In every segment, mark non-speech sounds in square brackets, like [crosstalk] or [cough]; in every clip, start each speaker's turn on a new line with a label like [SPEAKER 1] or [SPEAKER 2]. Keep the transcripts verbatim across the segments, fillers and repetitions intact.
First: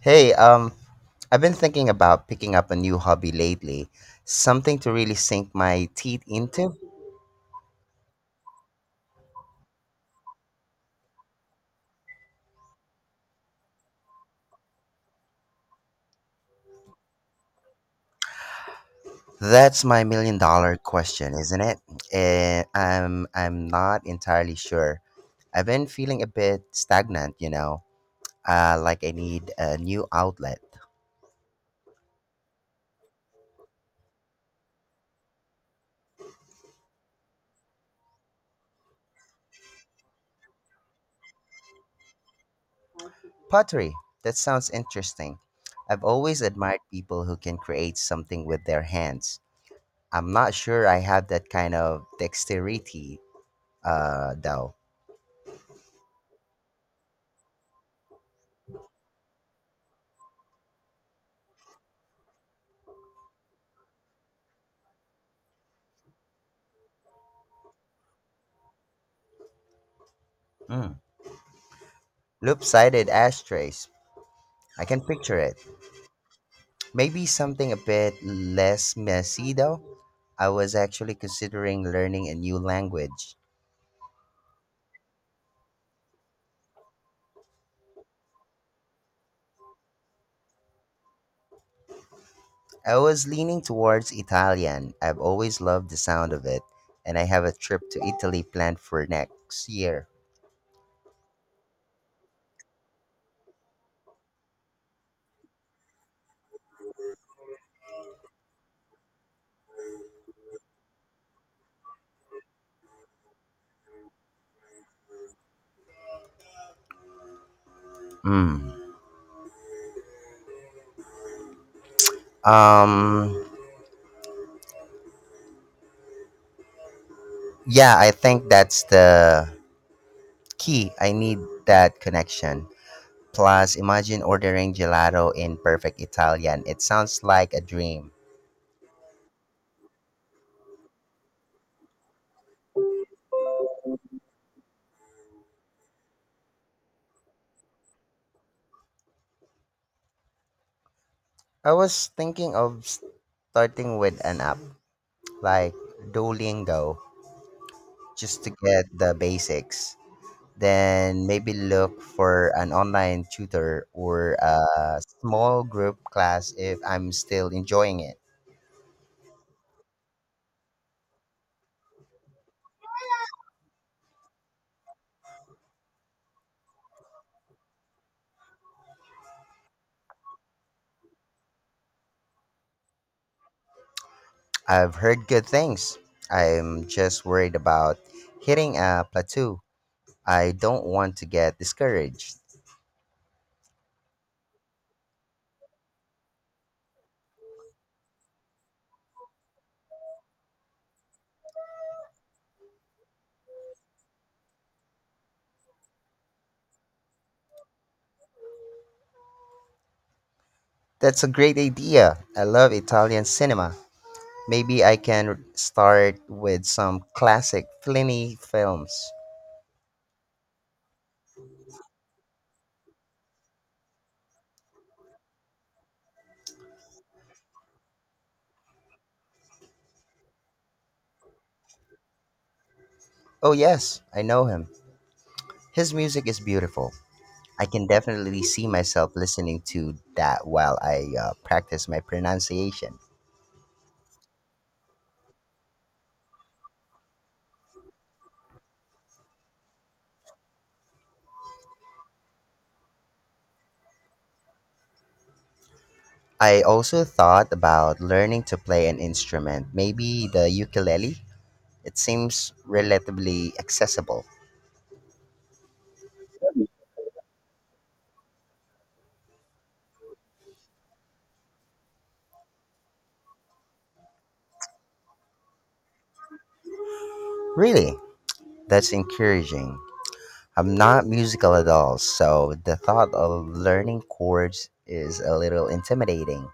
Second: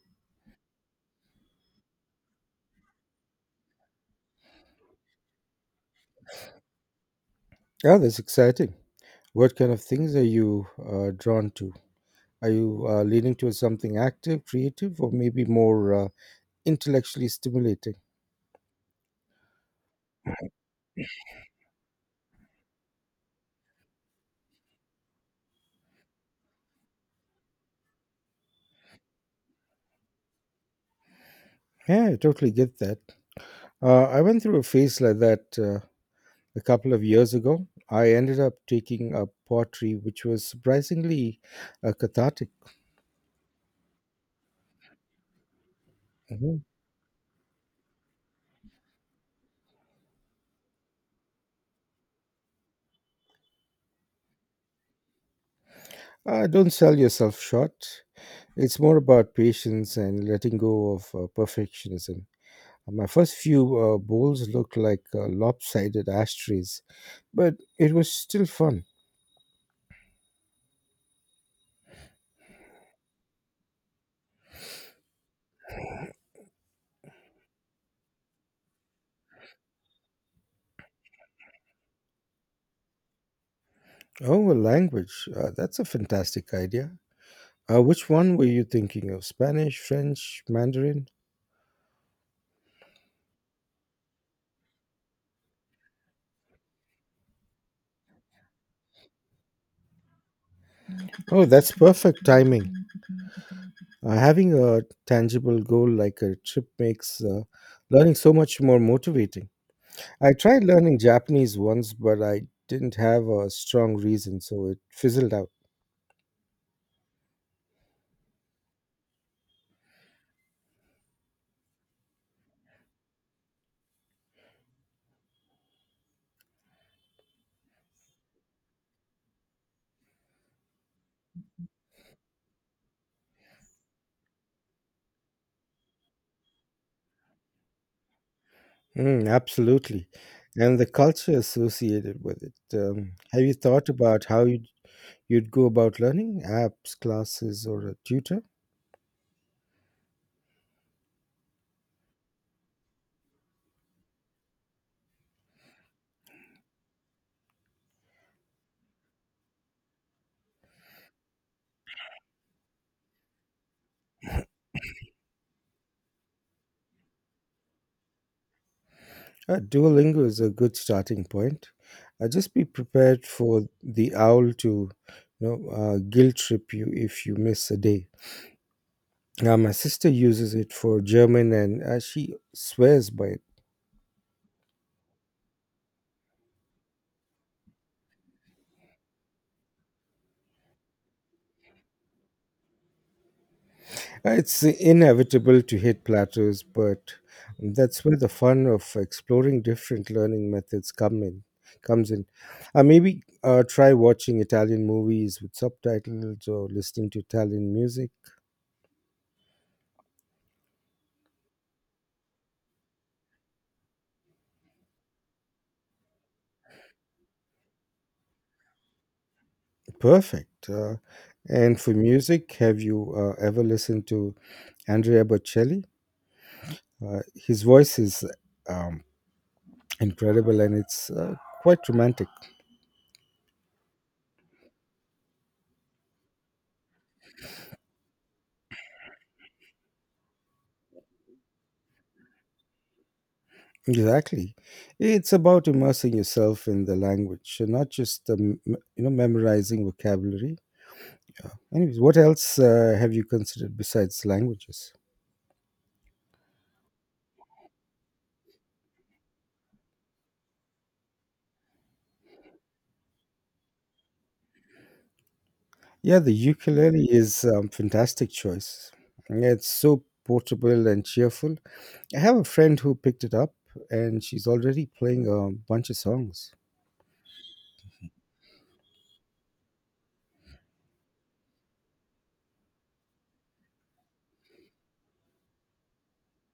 [SPEAKER 1] Hey, um, I've been thinking about picking up a new hobby lately, something to really sink my teeth into.
[SPEAKER 2] Yeah, that's exciting. What kind of things are you uh, drawn to? Are you uh, leaning towards something active, creative, or maybe more uh, intellectually stimulating?
[SPEAKER 1] That's my million dollar question, isn't it? Eh, I'm I'm not entirely sure. I've been feeling a bit stagnant, you know, uh, like I need a new outlet.
[SPEAKER 2] Yeah, I totally get that. Uh, I went through a phase like that uh, a couple of years ago. I ended up taking up pottery, which was surprisingly uh, cathartic.
[SPEAKER 1] Pottery, that sounds interesting. I've always
[SPEAKER 2] Mhm.
[SPEAKER 1] admired people who can create something with their hands. I'm not sure I have that kind of dexterity, uh, though.
[SPEAKER 2] Uh, don't sell yourself short. It's more about patience and letting go of uh, perfectionism. My first few uh, bowls looked like uh, lopsided ashtrays, but it was still fun.
[SPEAKER 1] Mm. Loop-sided ashtrays. I can picture it. Maybe something a bit less messy though. I was actually considering learning a new language.
[SPEAKER 2] Oh, a language. Uh, that's a fantastic idea. Uh, which one were you thinking of? Spanish, French, Mandarin?
[SPEAKER 1] I was leaning towards Italian. I've always loved the sound of it, and I have a trip to Italy planned for next year.
[SPEAKER 2] Oh, that's perfect timing. Uh, having a tangible goal like a trip makes uh, learning so much more motivating. I tried learning Japanese once, but I didn't have a strong reason, so it fizzled out.
[SPEAKER 1] Mm. Um yeah, I think that's the key. I need that connection. Plus, imagine ordering gelato in perfect Italian. It sounds like a dream.
[SPEAKER 2] Mm, absolutely. And the culture associated with it. Um, have you thought about how you? you'd go about learning apps, classes, or a tutor?
[SPEAKER 1] I was thinking of starting with an app like Duolingo just to get the basics. Then maybe look for an online tutor or a small group class if I'm still enjoying it.
[SPEAKER 2] Uh, Duolingo is a good starting point. Uh, just be prepared for the owl to you know, uh, guilt trip you if you miss a day. Now, my sister uses it for German and uh, she swears by it.
[SPEAKER 1] I've heard good things. I'm just worried about hitting a plateau. I don't want to get discouraged.
[SPEAKER 2] It's inevitable to hit plateaus, but that's where the fun of exploring different learning methods come in. Comes in. Uh, maybe uh, try watching Italian movies with subtitles or listening to Italian music.
[SPEAKER 1] That's a great idea. I love Italian cinema. Maybe I can start with some classic Fellini films.
[SPEAKER 2] Perfect. Uh, and for music, have you uh, ever listened to Andrea Bocelli? Uh, his voice is um, incredible, and it's uh, quite romantic.
[SPEAKER 1] Oh, yes, I know him. His music is beautiful. I can definitely see myself listening to that while I uh, practice my pronunciation.
[SPEAKER 2] Exactly. It's about immersing yourself in the language, and not just um, m- you know memorizing vocabulary. Yeah. Anyways, what else uh, have you considered besides languages?
[SPEAKER 1] I also thought about learning to play an instrument, maybe the ukulele. It seems relatively accessible.
[SPEAKER 2] Yeah, the ukulele is um, fantastic choice. Yeah, it's so portable and cheerful. I have a friend who picked it up, and she's already playing a bunch of songs.
[SPEAKER 1] Really? That's encouraging. I'm not musical at all, so the thought of learning chords is a little intimidating.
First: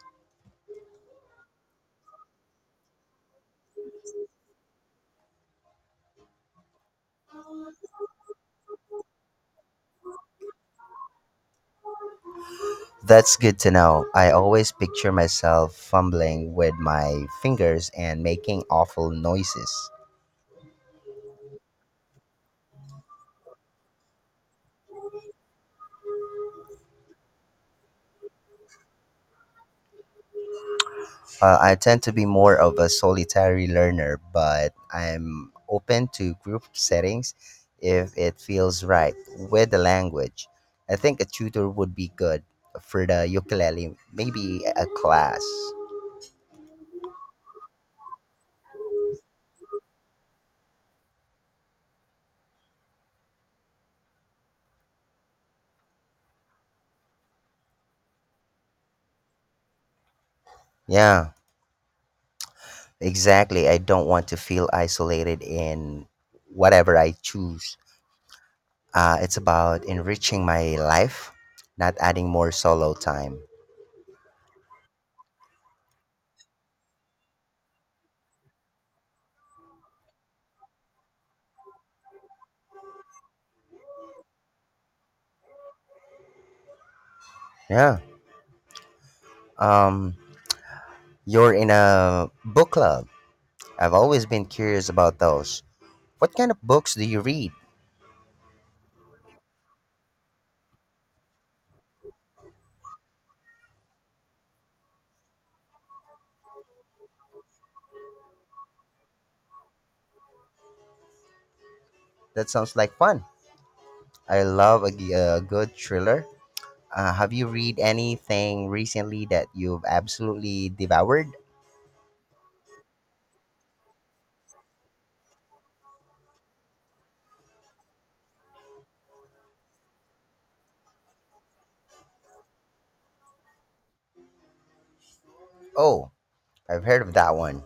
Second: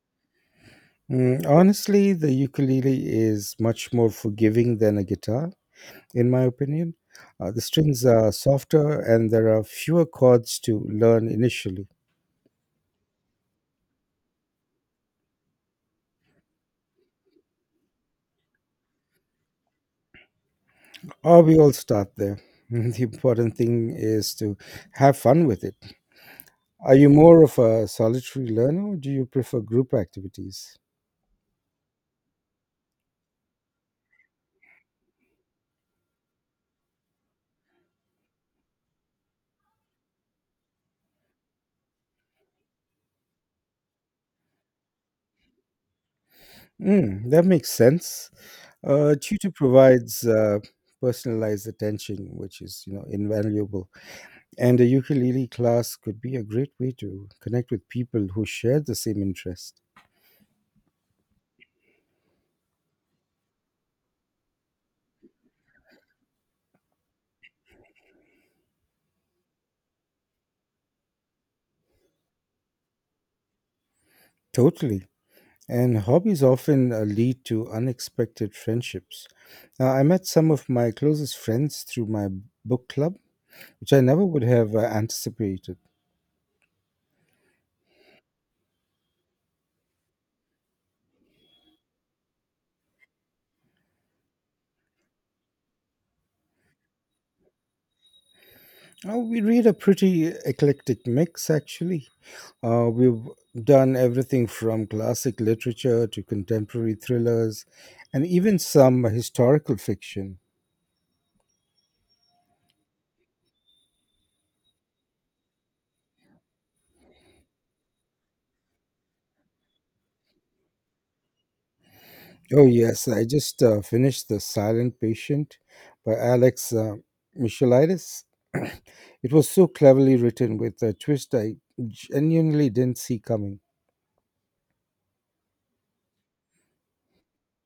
[SPEAKER 2] Mm, honestly, the ukulele is much more forgiving than a guitar, in my opinion. Uh, the strings are softer, and there are fewer chords to learn initially.
[SPEAKER 1] That's good to know. I always picture myself fumbling with my fingers and making awful noises.
[SPEAKER 2] Or we all start there. [laughs] The important thing is to have fun with it. Are you more of a solitary learner, or do you prefer group activities?
[SPEAKER 1] Uh, I tend to be more of a solitary learner, but I'm open to group settings if it feels right with the language. I think a tutor would be good for the ukulele, maybe a class.
[SPEAKER 2] Mm, that makes sense. Uh, tutor provides uh, personalized attention, which is you know invaluable. And a ukulele class could be a great way to connect with people who share the same interest.
[SPEAKER 1] Yeah, exactly. I don't want to feel isolated in whatever I choose. Uh, it's about enriching my life, not adding more solo time.
[SPEAKER 2] Totally. And hobbies often uh, lead to unexpected friendships. Now, I met some of my closest friends through my book club, which I never would have uh, anticipated.
[SPEAKER 1] Yeah. Um, you're in a book club. I've always been curious about those. What kind of books do you read?
[SPEAKER 2] Uh, we read a pretty eclectic mix, actually. Uh, we've done everything from classic literature to contemporary thrillers and even some historical fiction.
[SPEAKER 1] That sounds like fun. I love a, g- a good thriller. Uh, have you read anything recently that you've absolutely devoured?
[SPEAKER 2] Oh, yes. I just uh, finished The Silent Patient by Alex uh, Michalidis. [clears throat] It was so cleverly written, with a twist I genuinely didn't see coming.
[SPEAKER 1] Oh, I've heard of that one.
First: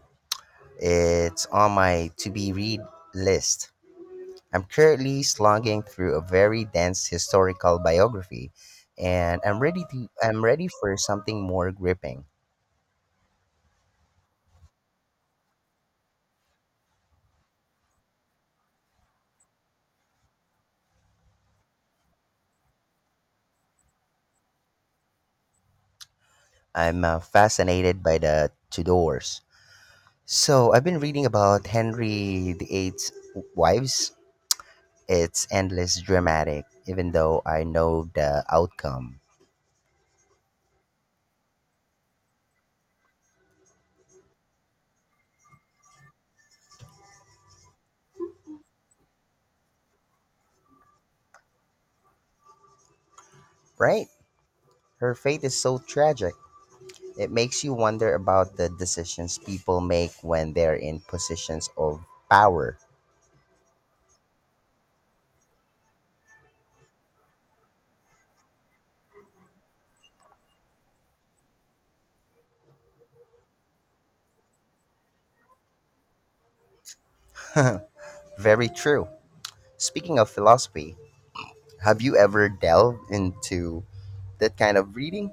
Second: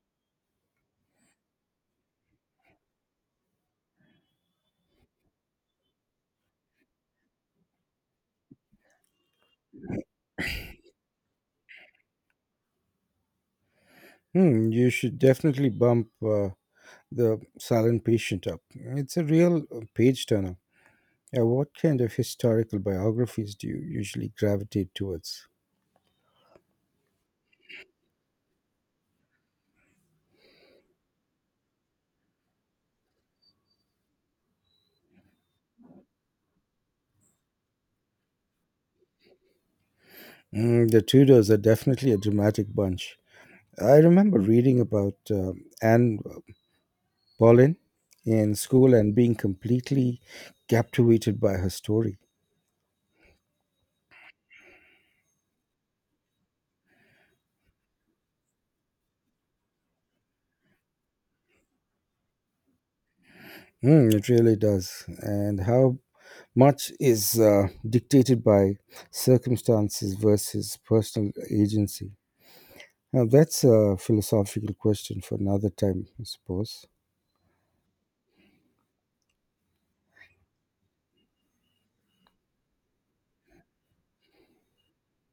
[SPEAKER 1] It's on my to be read list. I'm currently slogging through a very dense historical biography, and I'm ready to I'm ready for something more gripping.
[SPEAKER 2] Hmm, you should definitely bump uh, The Silent Patient up. It's a real uh, page turner. Yeah, what kind of historical biographies do you usually gravitate towards?
[SPEAKER 1] I'm uh, fascinated by the Tudors. So I've been reading about Henry the Eighth's wives. It's endless dramatic, even though I know the outcome.
[SPEAKER 2] Mm, the Tudors are definitely a dramatic bunch. I remember reading about uh, Anne Pauline in school and being completely captivated by her story.
[SPEAKER 1] Right? Her fate is so tragic. It makes you wonder about the decisions people make when they're in positions of power.
[SPEAKER 2] Mm, it really does. And how much is uh, dictated by circumstances versus personal agency? Now, that's a philosophical question for another time, I suppose.
[SPEAKER 1] [laughs] Very true. Speaking of philosophy, have you ever delved into that kind of reading?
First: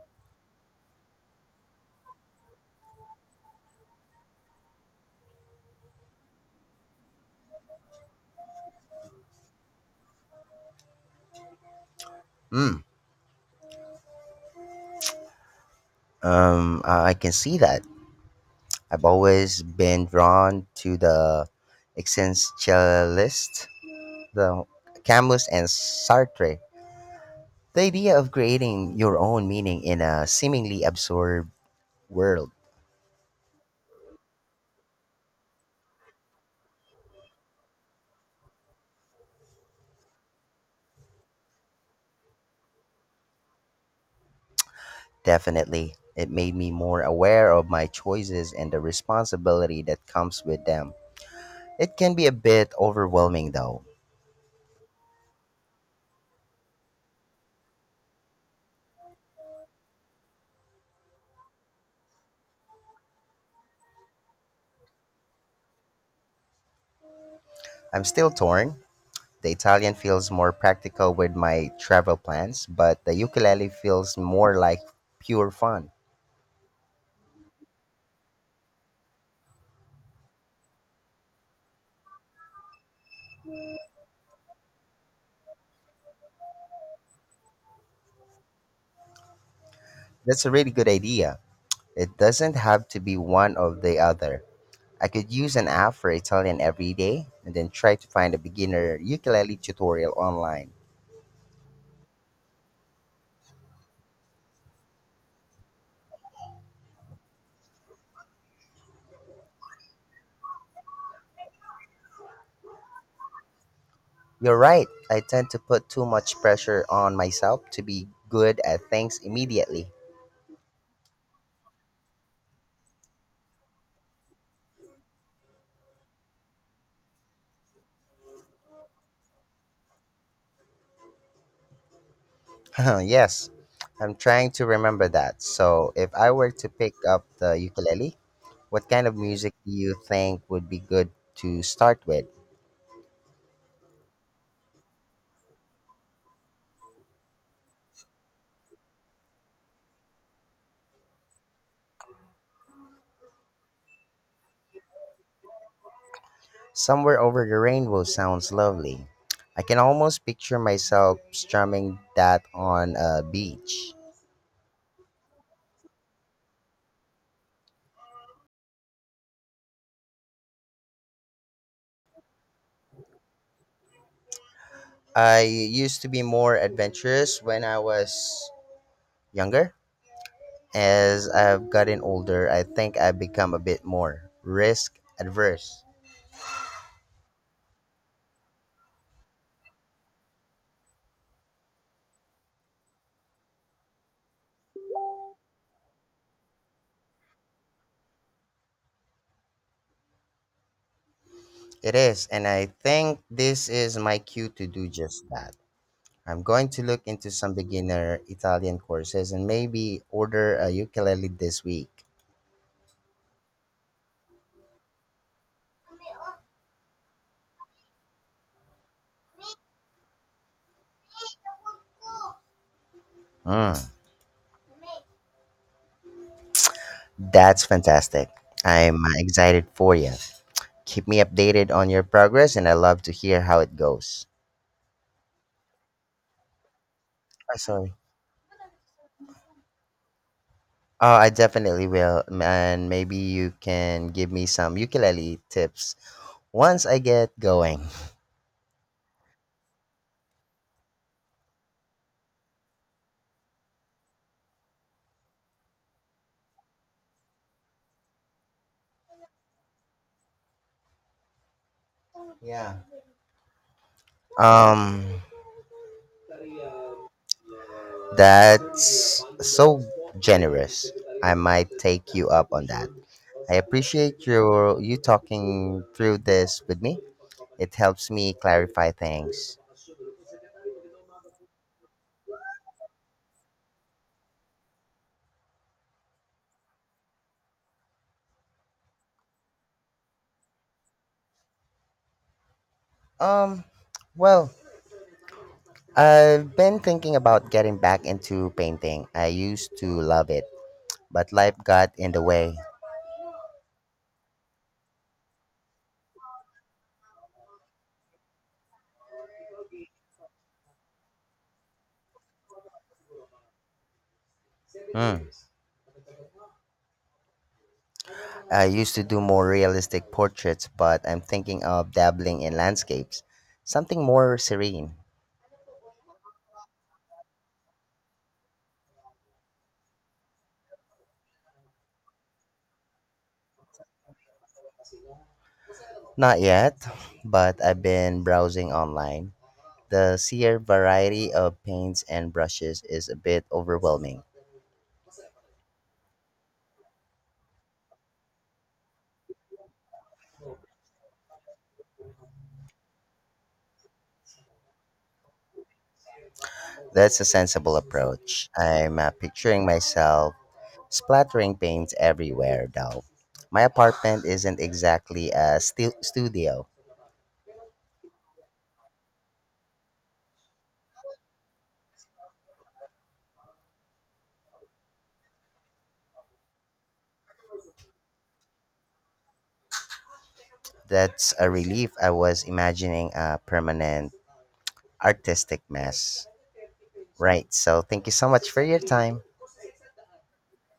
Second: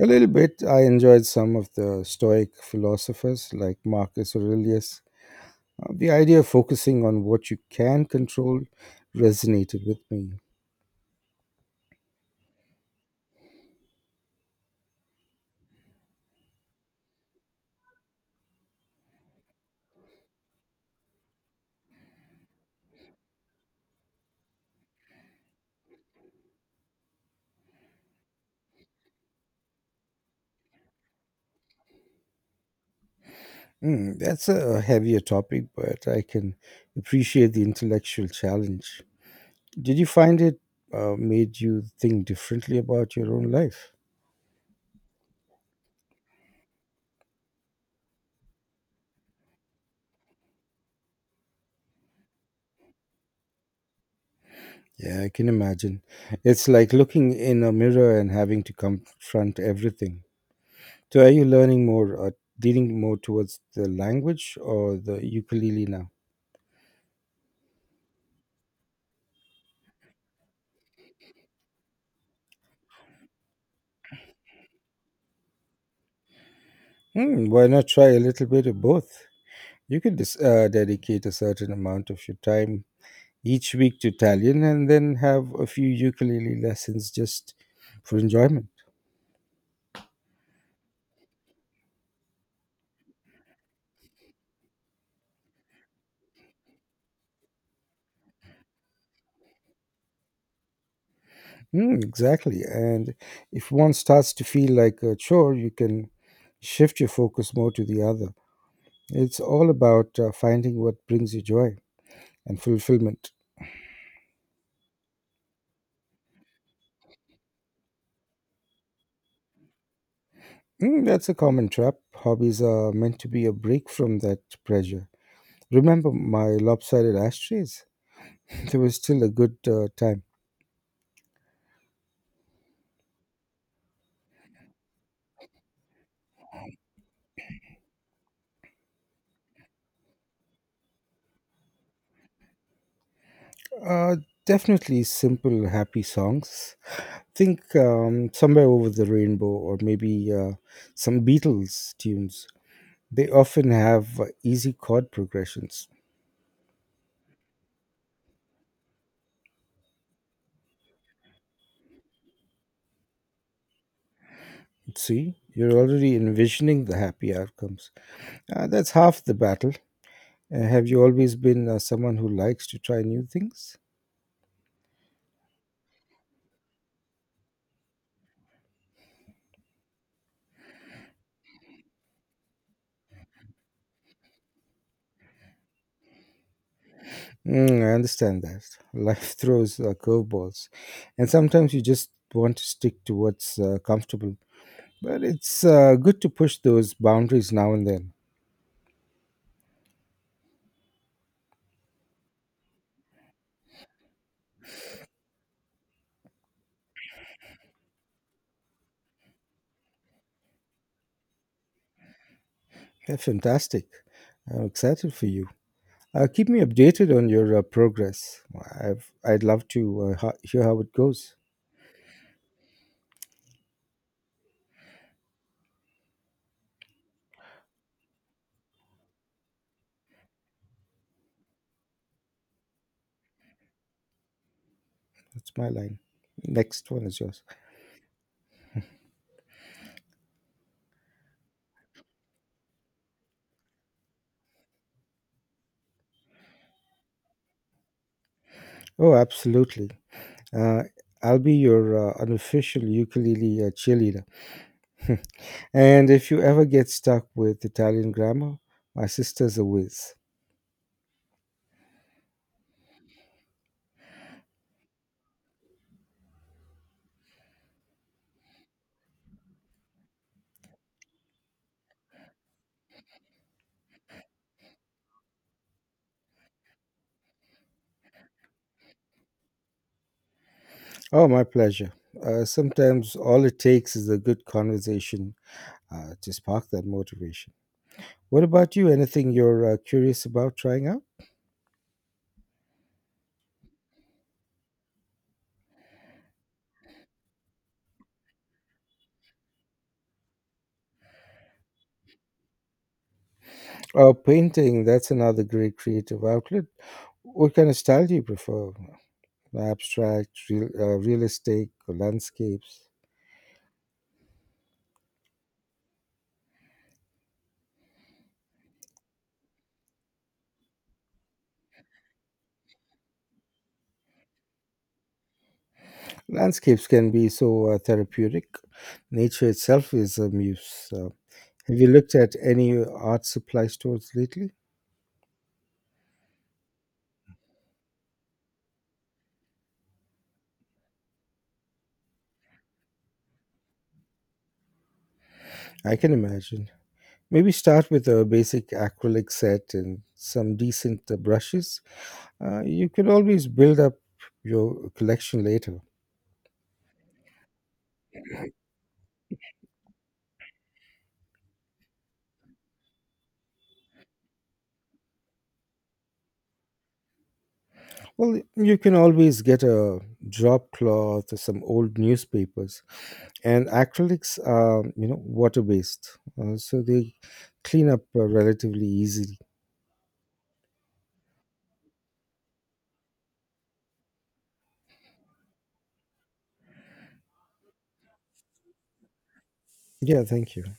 [SPEAKER 2] A little bit, I enjoyed some of the Stoic philosophers like Marcus Aurelius. Uh, the idea of focusing on what you can control resonated with me.
[SPEAKER 1] Hmm. Um, I I can see that. I've always been drawn to the existentialist, the Camus and Sartre. The idea of creating your own meaning in a seemingly absurd world.
[SPEAKER 2] Mm, that's a heavier topic, but I can appreciate the intellectual challenge. Did you find it uh, made you think differently about your own life?
[SPEAKER 1] Definitely. It made me more aware of my choices and the responsibility that comes with them. It can be a bit overwhelming though.
[SPEAKER 2] Yeah, I can imagine. It's like looking in a mirror and having to confront everything. So, are you learning more, uh, leaning more towards the language or the ukulele now?
[SPEAKER 1] I'm still torn. The Italian feels more practical with my travel plans, but the ukulele feels more like pure fun.
[SPEAKER 2] Hmm, why not try a little bit of both? You could dis- uh, dedicate a certain amount of your time each week to Italian, and then have a few ukulele lessons just for enjoyment.
[SPEAKER 1] That's a really good idea. It doesn't have to be one or the other. I could use an app for Italian every day and then try to find a beginner ukulele tutorial online.
[SPEAKER 2] Mm, exactly. And if one starts to feel like a chore, you can shift your focus more to the other. It's all about uh, finding what brings you joy and fulfillment.
[SPEAKER 1] You're right, I tend to put too much pressure on myself to be good at things immediately.
[SPEAKER 2] Mm, that's a common trap. Hobbies are meant to be a break from that pressure. Remember my lopsided ashtrays? There was still a good uh, time.
[SPEAKER 1] [laughs] Yes, I'm trying to remember that. So if I were to pick up the ukulele, what kind of music do you think would be good to start with?
[SPEAKER 2] Uh, definitely simple, happy songs. Think um, somewhere over the rainbow, or maybe uh, some Beatles tunes. They often have uh, easy chord progressions.
[SPEAKER 1] Somewhere over the rainbow sounds lovely. I can almost picture myself strumming that on a beach.
[SPEAKER 2] See, you're already envisioning the happy outcomes. Uh, that's half the battle. Uh, have you always been uh, someone who likes to try new things?
[SPEAKER 1] I used to be more adventurous when I was younger. As I've gotten older, I think I've become a bit more risk adverse.
[SPEAKER 2] Mm, I understand that. Life [laughs] throws uh, curveballs, and sometimes you just want to stick to what's uh, comfortable. But it's uh, good to push those boundaries now and then.
[SPEAKER 1] It is, and I think this is my cue to do just that. I'm going to look into some beginner Italian courses and maybe order a ukulele this week.
[SPEAKER 2] They fantastic. I'm excited for you. Uh, keep me updated on your uh, progress. I've, I'd love to uh, ho- hear how it goes.
[SPEAKER 1] Mm, that's fantastic. I'm uh, excited for you. Keep me updated on your progress and I love to hear how it goes.
[SPEAKER 2] That's my line. Next one is yours.
[SPEAKER 1] Oh, sorry. Oh, I definitely will. m- And maybe you can give me some ukulele tips once I get going.
[SPEAKER 2] Oh, absolutely. Uh, I'll be your uh, unofficial ukulele uh, cheerleader. And if you ever get stuck with Italian grammar, my sister's a whiz.
[SPEAKER 1] Yeah. Um, that's so generous. I might take you up on that. I appreciate your you talking through this with me. It helps me clarify things.
[SPEAKER 2] Oh, my pleasure. Uh, sometimes all it takes is a good conversation uh, to spark that motivation. What about you? Anything you're uh, curious about trying out?
[SPEAKER 1] Um, well, I've been thinking about getting back into painting. I used to love it, but life got in the way.
[SPEAKER 2] Oh, painting, that's another great creative outlet. What kind of style do you prefer? Abstract, real, uh, realistic, or landscapes?
[SPEAKER 1] Hmm. I used to do more realistic portraits, but I'm thinking of dabbling in landscapes, something more serene.
[SPEAKER 2] Landscapes can be so uh, therapeutic. Nature itself is a muse. Uh, have you looked at any art supply stores lately?
[SPEAKER 1] Not yet, but I've been browsing online. The sheer variety of paints and brushes is a bit overwhelming.
[SPEAKER 2] I can imagine. Maybe start with a basic acrylic set and some decent uh, brushes. Uh, you can always build up your collection later.
[SPEAKER 1] That's a sensible approach. I'm uh, picturing myself splattering paint everywhere, though. My apartment isn't exactly a stu- studio.
[SPEAKER 2] Well, you can always get a drop cloth or some old newspapers. And acrylics are you know water based, uh, so they clean up uh, relatively easily.
[SPEAKER 1] That's a relief. I was imagining a permanent artistic mess. Right, so thank you so much for your time.
[SPEAKER 2] Yeah, thank you.